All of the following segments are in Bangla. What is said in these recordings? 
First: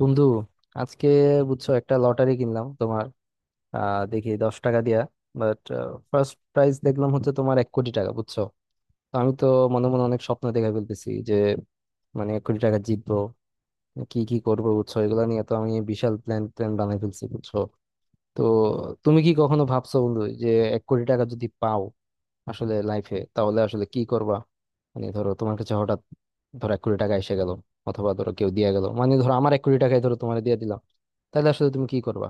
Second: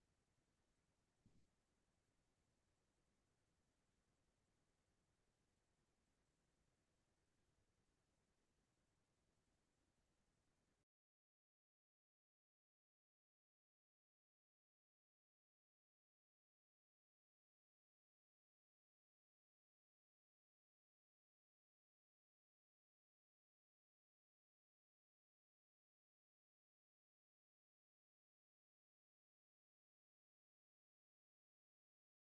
বন্ধু, আজকে বুঝছো, একটা লটারি কিনলাম তোমার। দেখি 10 টাকা দিয়া। বাট ফার্স্ট প্রাইজ দেখলাম হচ্ছে তোমার 1 কোটি টাকা, বুঝছো। তো আমি তো মনে মনে অনেক স্বপ্ন দেখে ফেলতেছি যে, মানে 1 কোটি টাকা জিতবো, কি কি করবো বুঝছো। এগুলা নিয়ে তো আমি বিশাল প্ল্যান প্ল্যান বানাই ফেলছি বুঝছো। তো তুমি কি কখনো ভাবছো বন্ধু যে এক কোটি টাকা যদি পাও আসলে লাইফে, তাহলে আসলে কি করবা? মানে ধরো তোমার কাছে হঠাৎ, ধরো 1 কোটি টাকা এসে গেল, অথবা ধরো কেউ দিয়ে গেল, মানে ধরো আমার 1 কোটি টাকাই ধরো তোমার দিয়ে দিলাম, তাহলে আসলে তুমি কি করবা?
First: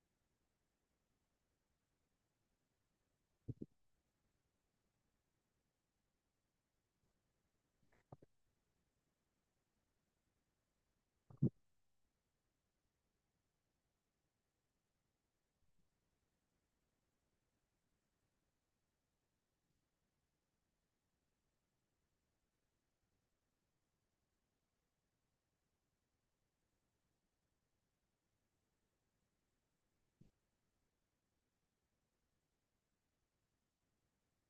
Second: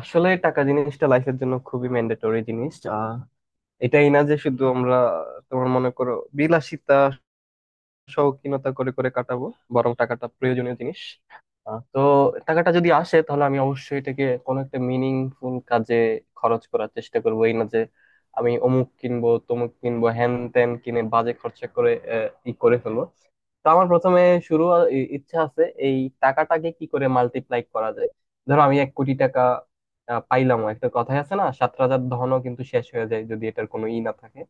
আসলে টাকা জিনিসটা লাইফের জন্য খুবই ম্যান্ডেটরি জিনিস। এটাই না যে শুধু আমরা তোমার মনে করো বিলাসিতা শৌখিনতা করে করে কাটাবো, বরং টাকাটা প্রয়োজনীয় জিনিস। তো টাকাটা যদি আসে তাহলে আমি অবশ্যই এটাকে কোনো একটা মিনিংফুল কাজে খরচ করার চেষ্টা করবো, এই না যে আমি অমুক কিনবো তমুক কিনবো হ্যান ত্যান কিনে বাজে খরচা করে আহ, ই করে ফেলবো। তো আমার প্রথমে শুরু ইচ্ছা আছে এই টাকাটাকে কি করে মাল্টিপ্লাই করা যায়। ধরো আমি 1 কোটি টাকা পাইলাম। একটা কথাই আছে না, সাত রাজার ধনও কিন্তু শেষ হয়ে যায় যদি এটার কোনো ই না থাকে।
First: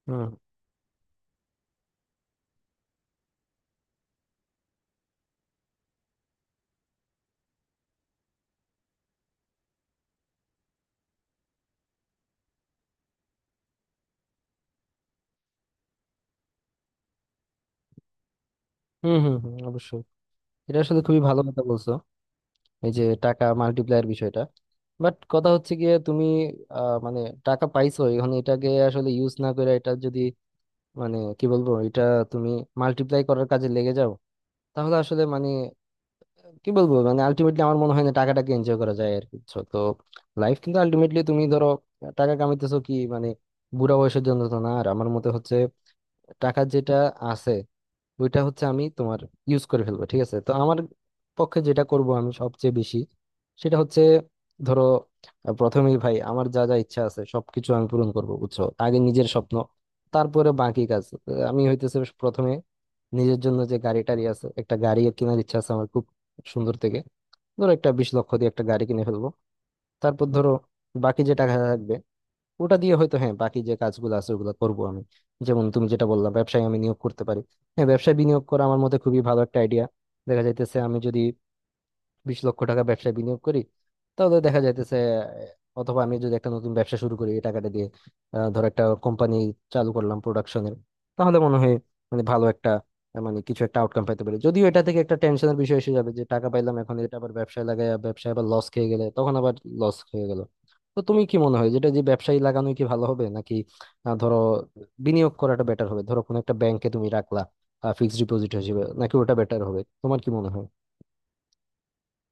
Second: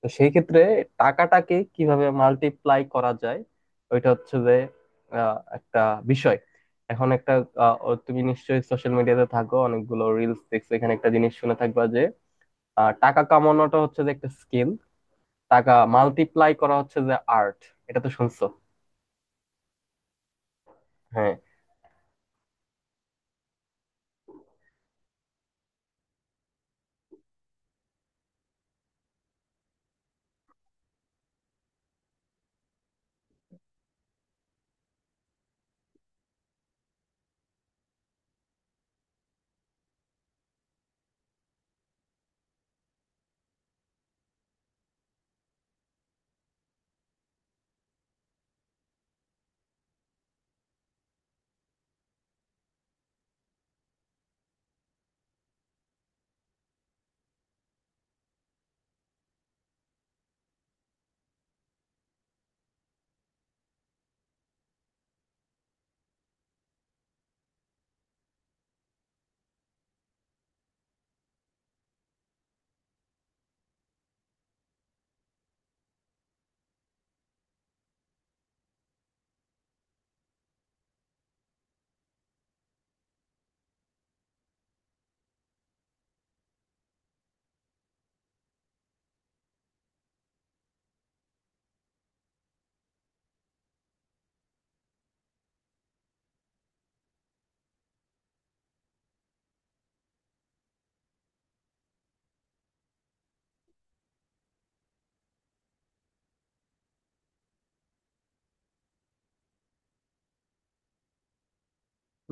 তো হুম সেই ক্ষেত্রে টাকাটাকে কিভাবে মাল্টিপ্লাই করা যায় ওইটা হচ্ছে যে একটা বিষয়। এখন একটা আহ, ও তুমি নিশ্চয়ই সোশ্যাল মিডিয়াতে থাকো, অনেকগুলো রিলস দেখছো, এখানে একটা জিনিস শুনে থাকবা যে টাকা কামানোটা হচ্ছে যে একটা স্কিল। টাকা মাল্টিপ্লাই করা হচ্ছে যে আর্ট। এটা তো শুনছো। হুম হুম হুম, অবশ্যই। এটা আসলে খুবই হ্যাঁ। ভালো কথা বলছো, এই যে টাকা মাল্টিপ্লায়ার বিষয়টা। বাট কথা হচ্ছে গিয়ে তুমি মানে টাকা পাইছো, এখন এটাকে আসলে ইউজ না করে এটা যদি, মানে কি বলবো এটা, তুমি মাল্টিপ্লাই করার কাজে লেগে যাও, তাহলে আসলে মানে কি বলবো, মানে আলটিমেটলি আমার মনে হয় না টাকাটাকে এনজয় করা যায় আর কি বুঝছো? তো লাইফ কিন্তু আলটিমেটলি তুমি ধরো টাকা কামাইতেছো কি, মানে বুড়া বয়সের জন্য তো না। আর আমার মতে হচ্ছে টাকা যেটা আছে, ওইটা হচ্ছে আমি তোমার ইউজ করে ফেলবো, ঠিক আছে। তো আমার পক্ষে যেটা করব আমি সবচেয়ে বেশি, সেটা হচ্ছে ধরো, প্রথমেই ভাই আমার যা যা ইচ্ছা আছে সবকিছু আমি পূরণ করব বুঝছো, আগে নিজের স্বপ্ন, তারপরে বাকি কাজ। আমি হইতেছে প্রথমে নিজের জন্য যে গাড়ি টাড়ি আছে, একটা গাড়ি কেনার ইচ্ছা আছে আমার খুব সুন্দর থেকে। ধরো একটা 20 লক্ষ দিয়ে একটা গাড়ি কিনে ফেলবো। তারপর ধরো বাকি যে টাকা থাকবে ওটা দিয়ে হয়তো হ্যাঁ বাকি যে কাজগুলো আছে ওগুলো করবো আমি। যেমন তুমি যেটা বললা ব্যবসায় আমি নিয়োগ করতে পারি। হ্যাঁ, ব্যবসায় বিনিয়োগ করা আমার মতে খুবই ভালো একটা আইডিয়া। দেখা যাইতেছে আমি যদি 20 লক্ষ টাকা ব্যবসায় বিনিয়োগ করি, তাহলে দেখা যাইতেছে অথবা আমি যদি একটা নতুন ব্যবসা শুরু করি এই টাকাটা দিয়ে, ধর একটা কোম্পানি চালু করলাম প্রোডাকশনের, তাহলে মনে হয় মানে ভালো একটা, মানে কিছু একটা আউটকাম পাইতে পারি। যদিও এটা থেকে একটা টেনশনের বিষয় এসে যাবে যে টাকা পাইলাম এখন এটা আবার ব্যবসায় লাগাই, ব্যবসায় আবার লস খেয়ে গেলে তখন আবার লস হয়ে গেল। তো তুমি কি মনে হয় যেটা যে ব্যবসায়ী লাগানোই কি ভালো হবে, নাকি ধরো বিনিয়োগ করাটা বেটার হবে, ধরো কোনো একটা ব্যাংকে তুমি রাখলা ফিক্সড ডিপোজিট হিসেবে, নাকি ওটা বেটার হবে তোমার কি মনে হয়?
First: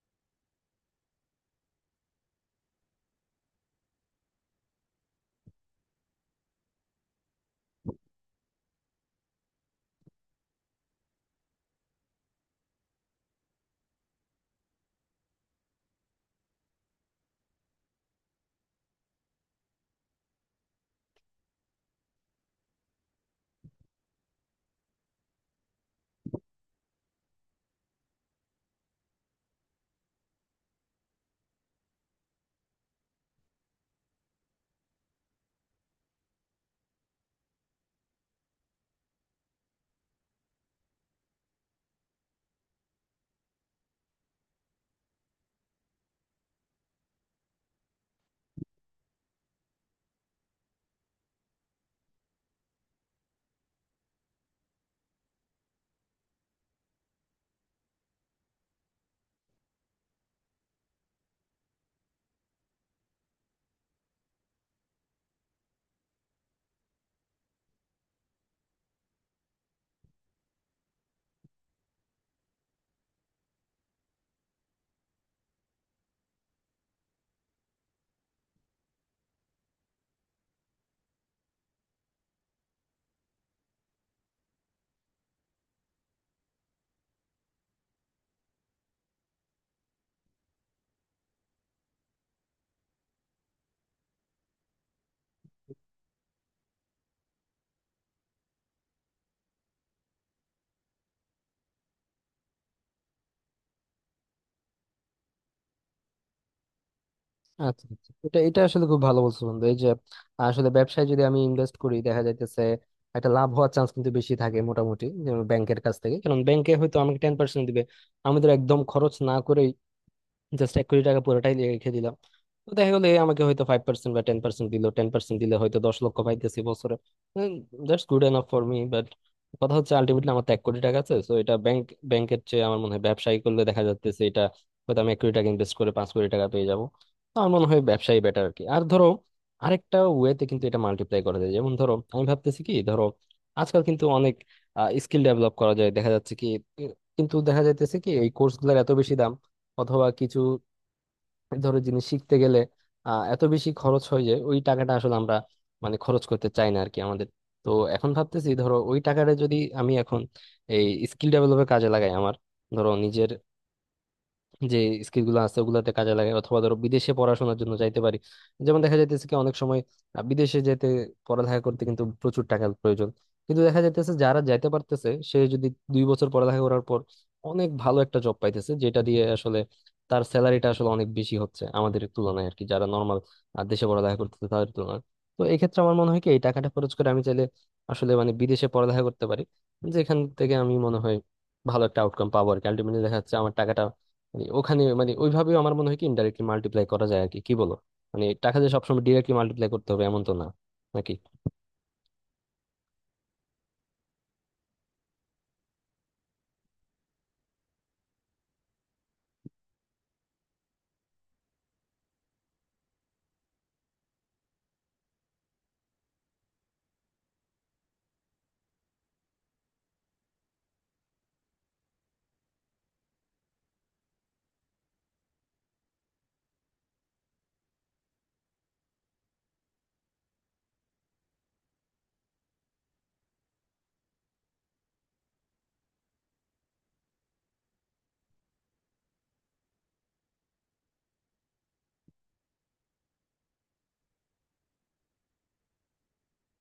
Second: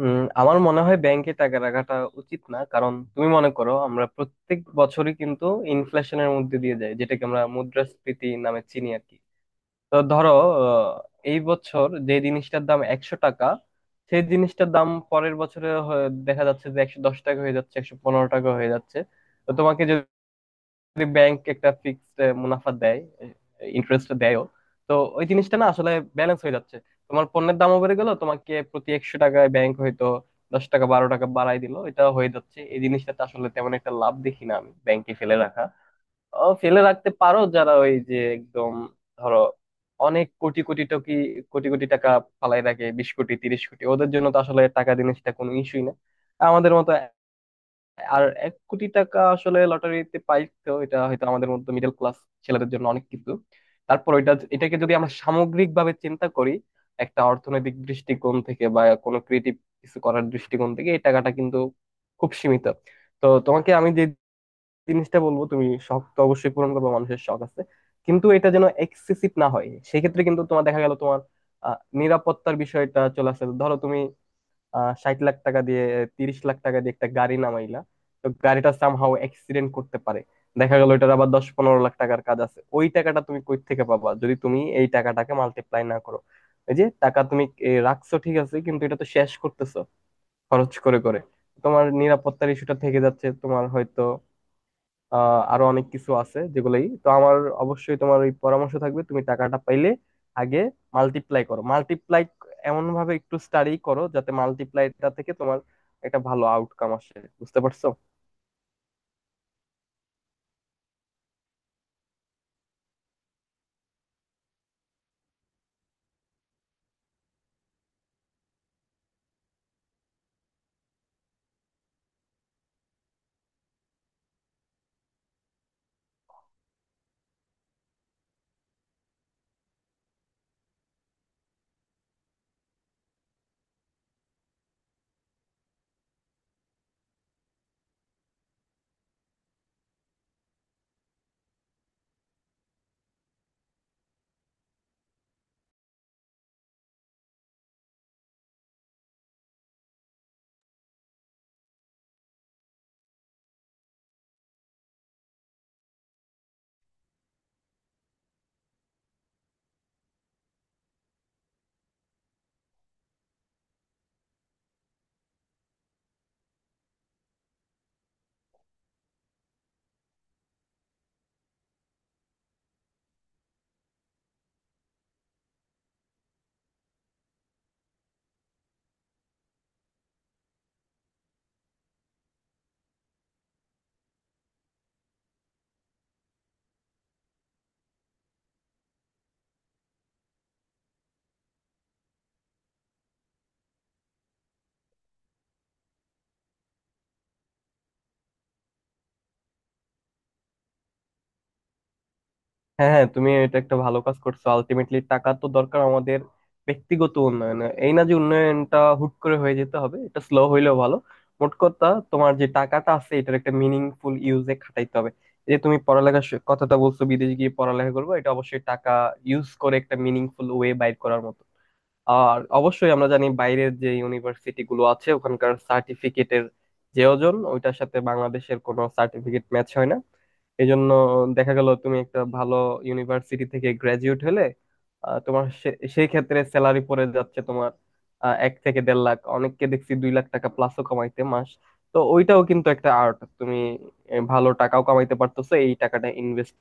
আমার মনে হয় ব্যাংকে টাকা রাখাটা উচিত না, কারণ তুমি মনে করো আমরা প্রত্যেক বছরই কিন্তু ইনফ্লেশনের মধ্যে দিয়ে যাই, যেটাকে আমরা মুদ্রাস্ফীতি নামে চিনি আর কি। তো ধরো আহ, এই বছর যে জিনিসটার দাম 100 টাকা, সেই জিনিসটার দাম পরের বছরে দেখা যাচ্ছে যে 110 টাকা হয়ে যাচ্ছে, 115 টাকা হয়ে যাচ্ছে। তো তোমাকে ব্যাংক একটা ফিক্সড মুনাফা দেয়, ইন্টারেস্ট দেয়ও। তো ওই জিনিসটা না আসলে ব্যালেন্স হয়ে যাচ্ছে। তোমার পণ্যের দামও বেড়ে গেল, তোমাকে প্রতি 100 টাকায় ব্যাংক হয়তো 10 টাকা 12 টাকা বাড়াই দিল। এটা হয়ে যাচ্ছে, এই জিনিসটাতে আসলে তেমন একটা লাভ দেখি না আমি ব্যাংকে ফেলে রাখা। ফেলে রাখতে পারো যারা ওই যে একদম ধরো অনেক কোটি কোটি টকি কোটি কোটি টাকা ফালাই রাখে, 20 কোটি 30 কোটি, ওদের জন্য তো আসলে টাকা জিনিসটা কোনো ইস্যুই না। আমাদের মতো আর 1 কোটি টাকা আসলে লটারিতে পাইতো, এটা হয়তো আমাদের মতো মিডল ক্লাস ছেলেদের জন্য অনেক কিছু। তারপর ওইটা এটাকে যদি আমরা সামগ্রিক ভাবে চিন্তা করি একটা অর্থনৈতিক দৃষ্টিকোণ থেকে বা কোনো ক্রিয়েটিভ কিছু করার দৃষ্টিকোণ থেকে এই টাকাটা কিন্তু খুব সীমিত। তো তোমাকে আমি যে জিনিসটা বলবো, তুমি শখ তো অবশ্যই পূরণ করবে, মানুষের শখ আছে, কিন্তু এটা যেন এক্সেসিভ না হয়। সেক্ষেত্রে কিন্তু তোমার দেখা গেল তোমার নিরাপত্তার বিষয়টা চলে আসে। ধরো তুমি 60 লাখ টাকা দিয়ে 30 লাখ টাকা দিয়ে একটা গাড়ি নামাইলা। তো গাড়িটা সামহাও অ্যাক্সিডেন্ট করতে পারে, দেখা গেল এটার আবার 10-15 লাখ টাকার কাজ আছে। ওই টাকাটা তুমি কই থেকে পাবা যদি তুমি এই টাকাটাকে মাল্টিপ্লাই না করো? এই যে টাকা তুমি রাখছো ঠিক আছে, কিন্তু এটা তো শেষ করতেছো খরচ করে করে। তোমার নিরাপত্তার ইস্যুটা থেকে যাচ্ছে, তোমার হয়তো আরো অনেক কিছু আছে যেগুলাই তো আমার অবশ্যই তোমার ওই পরামর্শ থাকবে তুমি টাকাটা পাইলে আগে মাল্টিপ্লাই করো, মাল্টিপ্লাই এমন ভাবে একটু স্টাডি করো যাতে মাল্টিপ্লাইটা থেকে তোমার একটা ভালো আউটকাম আসে। বুঝতে আচ্ছা পারছো? আচ্ছা। এটা এটা আসলে খুব ভালো বলছো বন্ধু। এই যে আসলে ব্যবসায় যদি আমি ইনভেস্ট করি দেখা যাইতেছে একটা লাভ হওয়ার চান্স কিন্তু বেশি থাকে মোটামুটি, যেমন ব্যাংকের কাছ থেকে, কারণ ব্যাংকে হয়তো আমাকে 10% দিবে। আমি তো একদম খরচ না করে জাস্ট 1 কোটি টাকা পুরোটাই রেখে দিলাম, তো দেখা গেলো এ আমাকে হয়তো 5% বা 10% দিল, 10% দিলে হয়তো 10 লক্ষ পাইতেছি বছরে। That's good enough for me. But কথা হচ্ছে আলটিমেটলি আমার তো 1 কোটি টাকা আছে, তো এটা ব্যাংকের চেয়ে আমার মনে হয় ব্যবসায়ী করলে দেখা যাচ্ছে এটা হয়তো আমি 1 কোটি টাকা ইনভেস্ট করে 5 কোটি টাকা পেয়ে যাবো। তো আমার মনে হয় ব্যবসায়ী বেটার আর কি। আর ধরো আরেকটা ওয়েতে কিন্তু এটা মাল্টিপ্লাই করা যায়। যেমন ধরো আমি ভাবতেছি কি, ধরো আজকাল কিন্তু অনেক স্কিল ডেভেলপ করা যায় দেখা যাচ্ছে কি, কিন্তু দেখা যাইতেছে কি এই কোর্স গুলোর এত বেশি দাম, অথবা কিছু ধরো জিনিস শিখতে গেলে এত বেশি খরচ হয় যে ওই টাকাটা আসলে আমরা মানে খরচ করতে চাই না আর কি আমাদের। তো এখন ভাবতেছি ধরো ওই টাকাটা যদি আমি এখন এই স্কিল ডেভেলপের কাজে লাগাই আমার, ধরো নিজের যে স্কিল গুলো আছে ওগুলাতে কাজে লাগে, অথবা ধরো বিদেশে পড়াশোনার জন্য যাইতে পারি। যেমন দেখা যাইতেছে কি অনেক সময় বিদেশে যেতে পড়ালেখা করতে কিন্তু প্রচুর টাকার প্রয়োজন, কিন্তু দেখা যাইতেছে যারা যাইতে পারতেছে সে যদি 2 বছর পড়ালেখা করার পর অনেক ভালো একটা জব পাইতেছে, যেটা দিয়ে আসলে তার স্যালারিটা আসলে অনেক বেশি হচ্ছে আমাদের তুলনায় আর কি, যারা নর্মাল দেশে পড়ালেখা করতেছে তাদের তুলনায়। তো এই ক্ষেত্রে আমার মনে হয় কি এই টাকাটা খরচ করে আমি চাইলে আসলে মানে বিদেশে পড়ালেখা করতে পারি, যেখান থেকে আমি মনে হয় ভালো একটা আউটকাম পাবো আর কি। আলটিমেটলি দেখা যাচ্ছে আমার টাকাটা মানে ওখানে, মানে ওইভাবেও আমার মনে হয় কি ইনডাইরেক্টলি মাল্টিপ্লাই করা যায় আর কি, কি বলো? মানে টাকা দিয়ে সবসময় ডিরেক্টলি মাল্টিপ্লাই করতে হবে এমন তো না, নাকি? হ্যাঁ হ্যাঁ, তুমি এটা একটা ভালো কাজ করছো, আলটিমেটলি টাকা তো দরকার আমাদের ব্যক্তিগত উন্নয়ন। এই না যে উন্নয়নটা হুট করে হয়ে যেতে হবে, এটা স্লো হইলেও ভালো। মোট কথা তোমার যে টাকাটা আছে এটার একটা মিনিংফুল ইউজে খাটাইতে হবে। এই যে তুমি পড়ালেখার কথাটা বলছো বিদেশ গিয়ে পড়ালেখা করবো, এটা অবশ্যই টাকা ইউজ করে একটা মিনিংফুল ওয়ে বাইর করার মতো। আর অবশ্যই আমরা জানি বাইরের যে ইউনিভার্সিটি গুলো আছে ওখানকার সার্টিফিকেটের যে ওজন ওইটার সাথে বাংলাদেশের কোনো সার্টিফিকেট ম্যাচ হয় না। এই জন্য দেখা গেল তুমি একটা ভালো ইউনিভার্সিটি থেকে গ্রাজুয়েট হলে তোমার সেই ক্ষেত্রে স্যালারি পড়ে যাচ্ছে তোমার 1 থেকে দেড় লাখ, অনেককে দেখছি 2 লাখ টাকা প্লাসও কামাইতে মাস। তো ওইটাও কিন্তু একটা আর্ট। তুমি ভালো টাকাও কামাইতে পারতেছো এই টাকাটা ইনভেস্ট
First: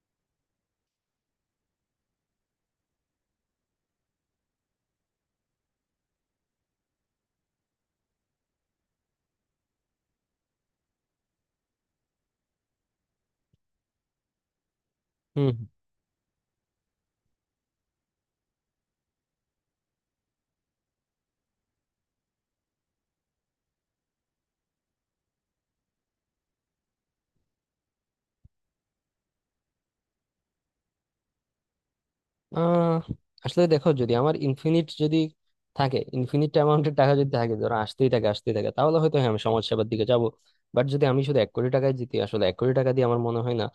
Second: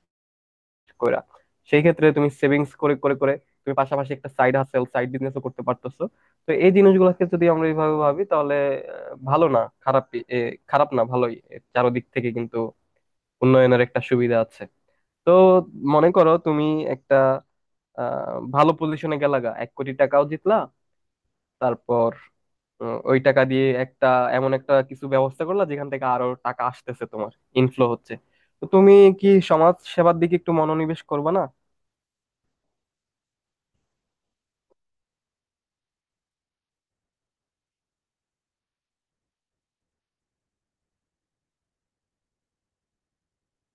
কইরা। সেই ক্ষেত্রে তুমি সেভিংস করে করে করে তুমি পাশাপাশি একটা সাইড হাসেল সাইড বিজনেসও করতে পারতেছো। তো এই জিনিসগুলোকে যদি আমরা এইভাবে ভাবি তাহলে ভালো না খারাপ, খারাপ না ভালোই, এর চারদিক থেকে কিন্তু উন্নয়নের একটা সুবিধা আছে। তো হুম। মনে করো তুমি একটা ভালো পজিশনে গেলা গা, 1 কোটি টাকাও জিতলা। তারপর ওই টাকা দিয়ে একটা এমন একটা কিছু ব্যবস্থা করলা যেখান থেকে আরো টাকা আসতেছে তোমার, ইনফ্লো হচ্ছে। তো তুমি কি সমাজ সেবার দিকে একটু মনোনিবেশ করবে না? আহ আসলে দেখো যদি আমার ইনফিনিট যদি থাকে, ইনফিনিট অ্যামাউন্টের টাকা যদি থাকে ধরো, আসতেই থাকে আসতেই থাকে, তাহলে হয়তো হ্যাঁ আমি সমাজসেবার দিকে যাব। বাট যদি আমি শুধু 1 কোটি টাকায় জিতি, আসলে 1 কোটি টাকা দিয়ে আমার মনে হয় না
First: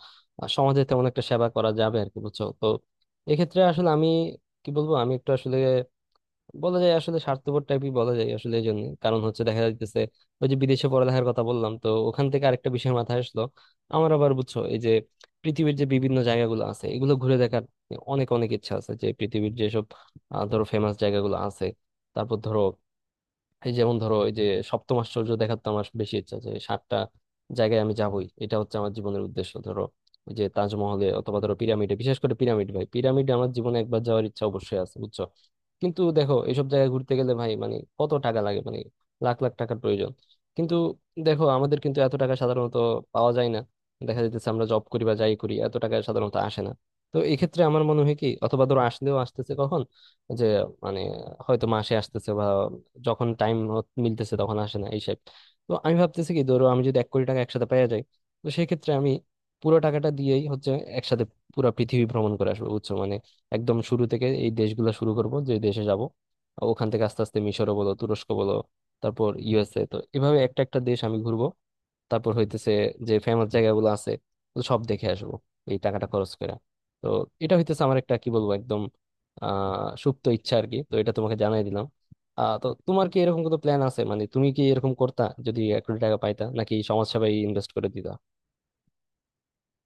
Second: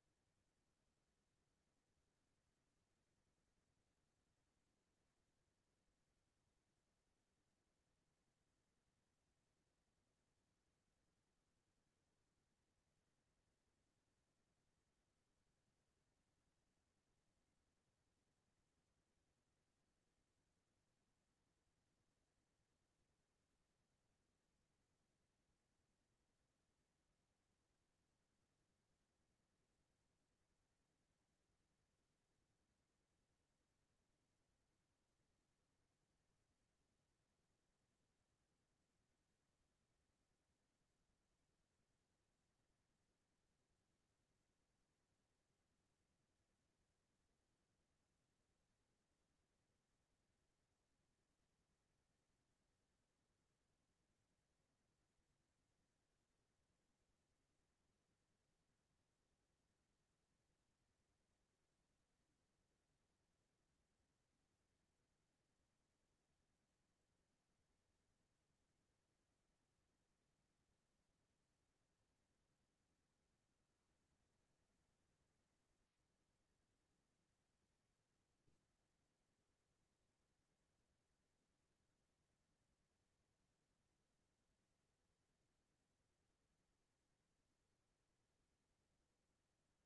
সমাজের তেমন একটা সেবা করা যাবে আর কি বুঝছো। তো এক্ষেত্রে আসলে আমি কি বলবো, আমি একটু আসলে বলা যায় আসলে স্বার্থপর টাইপই বলা যায় আসলে এই জন্য। কারণ হচ্ছে দেখা যাইতেছে ওই যে বিদেশে পড়ালেখার কথা বললাম তো ওখান থেকে আরেকটা বিষয় মাথায় আসলো আমার আবার বুঝছো। এই যে পৃথিবীর যে বিভিন্ন জায়গাগুলো আছে এগুলো ঘুরে দেখার অনেক অনেক ইচ্ছা আছে, যে পৃথিবীর যেসব ধরো ফেমাস জায়গাগুলো আছে, তারপর ধরো এই যেমন ধরো এই যে সপ্তম আশ্চর্য দেখার, তো আমার বেশি ইচ্ছা যে সাতটা জায়গায় আমি যাবই, এটা হচ্ছে আমার জীবনের উদ্দেশ্য। ধরো ওই যে তাজমহলে, অথবা ধরো পিরামিডে, বিশেষ করে পিরামিড ভাই, পিরামিডে আমার জীবনে একবার যাওয়ার ইচ্ছা অবশ্যই আছে বুঝছো। কিন্তু দেখো এসব জায়গায় ঘুরতে গেলে ভাই মানে কত টাকা লাগে, মানে লাখ লাখ টাকার প্রয়োজন। কিন্তু দেখো আমাদের কিন্তু এত টাকা সাধারণত পাওয়া যায় না, দেখা যাইতেছে আমরা জব করি বা যাই করি এত টাকা সাধারণত আসে না। তো এই ক্ষেত্রে আমার মনে হয় কি, অথবা ধরো আসলেও আসতেছে কখন, যে মানে হয়তো মাসে আসতেছে, যখন টাইম মিলতেছে তখন আসে না এই shape। তো আমি ভাবতেছি কি ধরো আমি যদি 1 কোটি টাকা একসাথে পেয়ে যাই, তো সেক্ষেত্রে আমি পুরো টাকাটা দিয়েই হচ্ছে একসাথে পুরো পৃথিবী ভ্রমণ করে আসবো বুঝছো। মানে একদম শুরু থেকে এই দেশগুলো শুরু করব, যে দেশে যাব ওখান থেকে আস্তে আস্তে, মিশরও বলো তুরস্ক বলো, তারপর USA, তো এভাবে একটা একটা দেশ আমি ঘুরবো। তারপর হইতেছে যে ফেমাস জায়গাগুলো আছে তো সব দেখে আসবো এই টাকাটা খরচ করে। তো এটা হইতেছে আমার একটা কি বলবো একদম সুপ্ত ইচ্ছা আর কি। তো এটা তোমাকে জানাই দিলাম। তো তোমার কি এরকম কোনো প্ল্যান আছে, মানে তুমি কি এরকম করতা যদি এক কোটি টাকা পাইতা, নাকি সমাজসেবায় ইনভেস্ট করে দিতা?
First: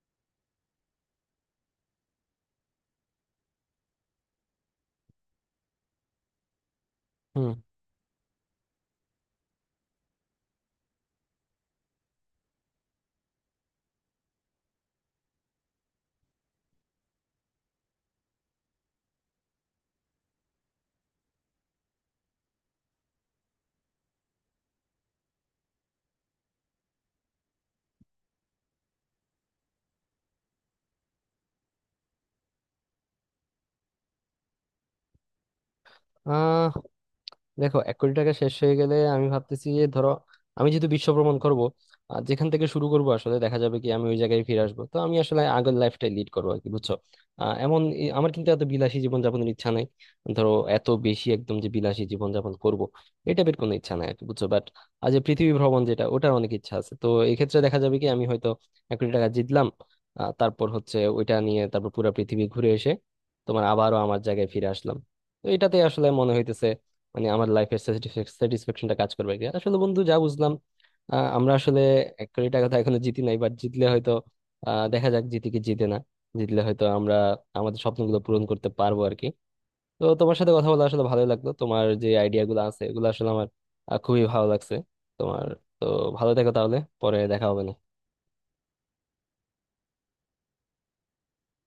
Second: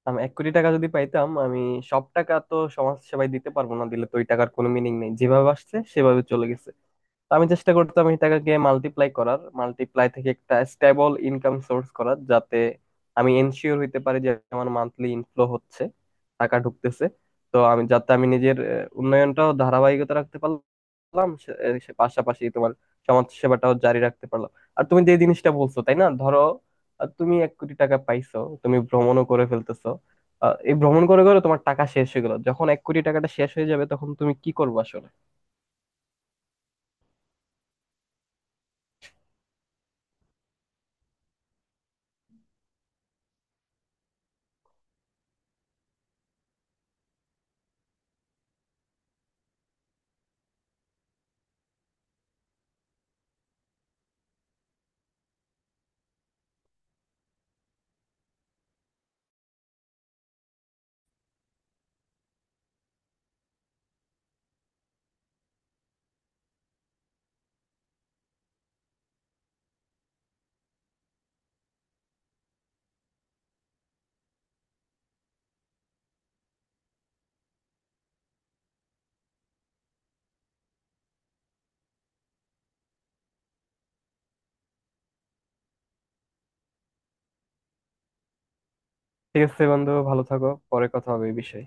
আমি এক কোটি টাকা যদি পাইতাম আমি সব টাকা তো সমাজ সেবায় দিতে পারবো না। দিলে তো ওই টাকার কোনো মিনিং নেই, যেভাবে আসছে সেভাবে চলে গেছে। তো আমি হুম। চেষ্টা করতাম এই টাকাকে মাল্টিপ্লাই করার, মাল্টিপ্লাই থেকে একটা স্টেবল ইনকাম সোর্স করার যাতে আমি এনশিওর হইতে পারি যে আমার মান্থলি ইনফ্লো হচ্ছে, টাকা ঢুকতেছে। তো আমি যাতে আমি নিজের উন্নয়নটাও ধারাবাহিকতা রাখতে পারলাম সে পাশাপাশি তোমার সমাজ সেবাটাও জারি রাখতে পারলাম। আর তুমি যে জিনিসটা বলছো তাই না। ধরো তুমি 1 কোটি টাকা পাইছো, তুমি ভ্রমণও করে ফেলতেছো। এই ভ্রমণ করে করে তোমার টাকা শেষ হয়ে গেল। যখন 1 কোটি টাকাটা শেষ হয়ে যাবে তখন তুমি কি করবে আসলে? আহ দেখো 1 কোটি টাকা শেষ হয়ে গেলে আমি ভাবতেছি যে ধরো, আমি যেহেতু বিশ্ব ভ্রমণ করবো আর যেখান থেকে শুরু করবো আসলে দেখা যাবে কি আমি ওই জায়গায় ফিরে আসবো, তো আমি আসলে আগের লাইফটাই লিড করবো আর কি বুঝছো। আমার কিন্তু এত বিলাসী জীবনযাপনের ইচ্ছা নাই। ধরো এত বেশি একদম যে বিলাসী জীবনযাপন করবো এটা বের কোনো ইচ্ছা নাই আর কি বুঝছো। বাট আজ যে পৃথিবী ভ্রমণ যেটা ওটার অনেক ইচ্ছা আছে, তো এই ক্ষেত্রে দেখা যাবে কি আমি হয়তো 1 কোটি টাকা জিতলাম, তারপর হচ্ছে ওইটা নিয়ে তারপর পুরো পৃথিবী ঘুরে এসে তোমার আবারও আমার জায়গায় ফিরে আসলাম। তো এটাতে আসলে মনে হইতেছে মানে আমার লাইফের স্যাটিসফ্যাকশনটা কাজ করবে কি আসলে? বন্ধু যা বুঝলাম, আমরা আসলে 1 কোটি টাকা তো এখনো জিতি নাই, বাট জিতলে হয়তো, দেখা যাক জিতি কি জিতে না, জিতলে হয়তো আমরা আমাদের স্বপ্নগুলো পূরণ করতে পারবো আর কি। তো তোমার সাথে কথা বলে আসলে ভালোই লাগলো, তোমার যে আইডিয়া গুলো আছে এগুলো আসলে আমার খুবই ভালো লাগছে তোমার। তো ভালো থেকো তাহলে, পরে দেখা হবে না। ঠিক আছে বন্ধু, ভালো থাকো, পরে কথা হবে এই বিষয়ে।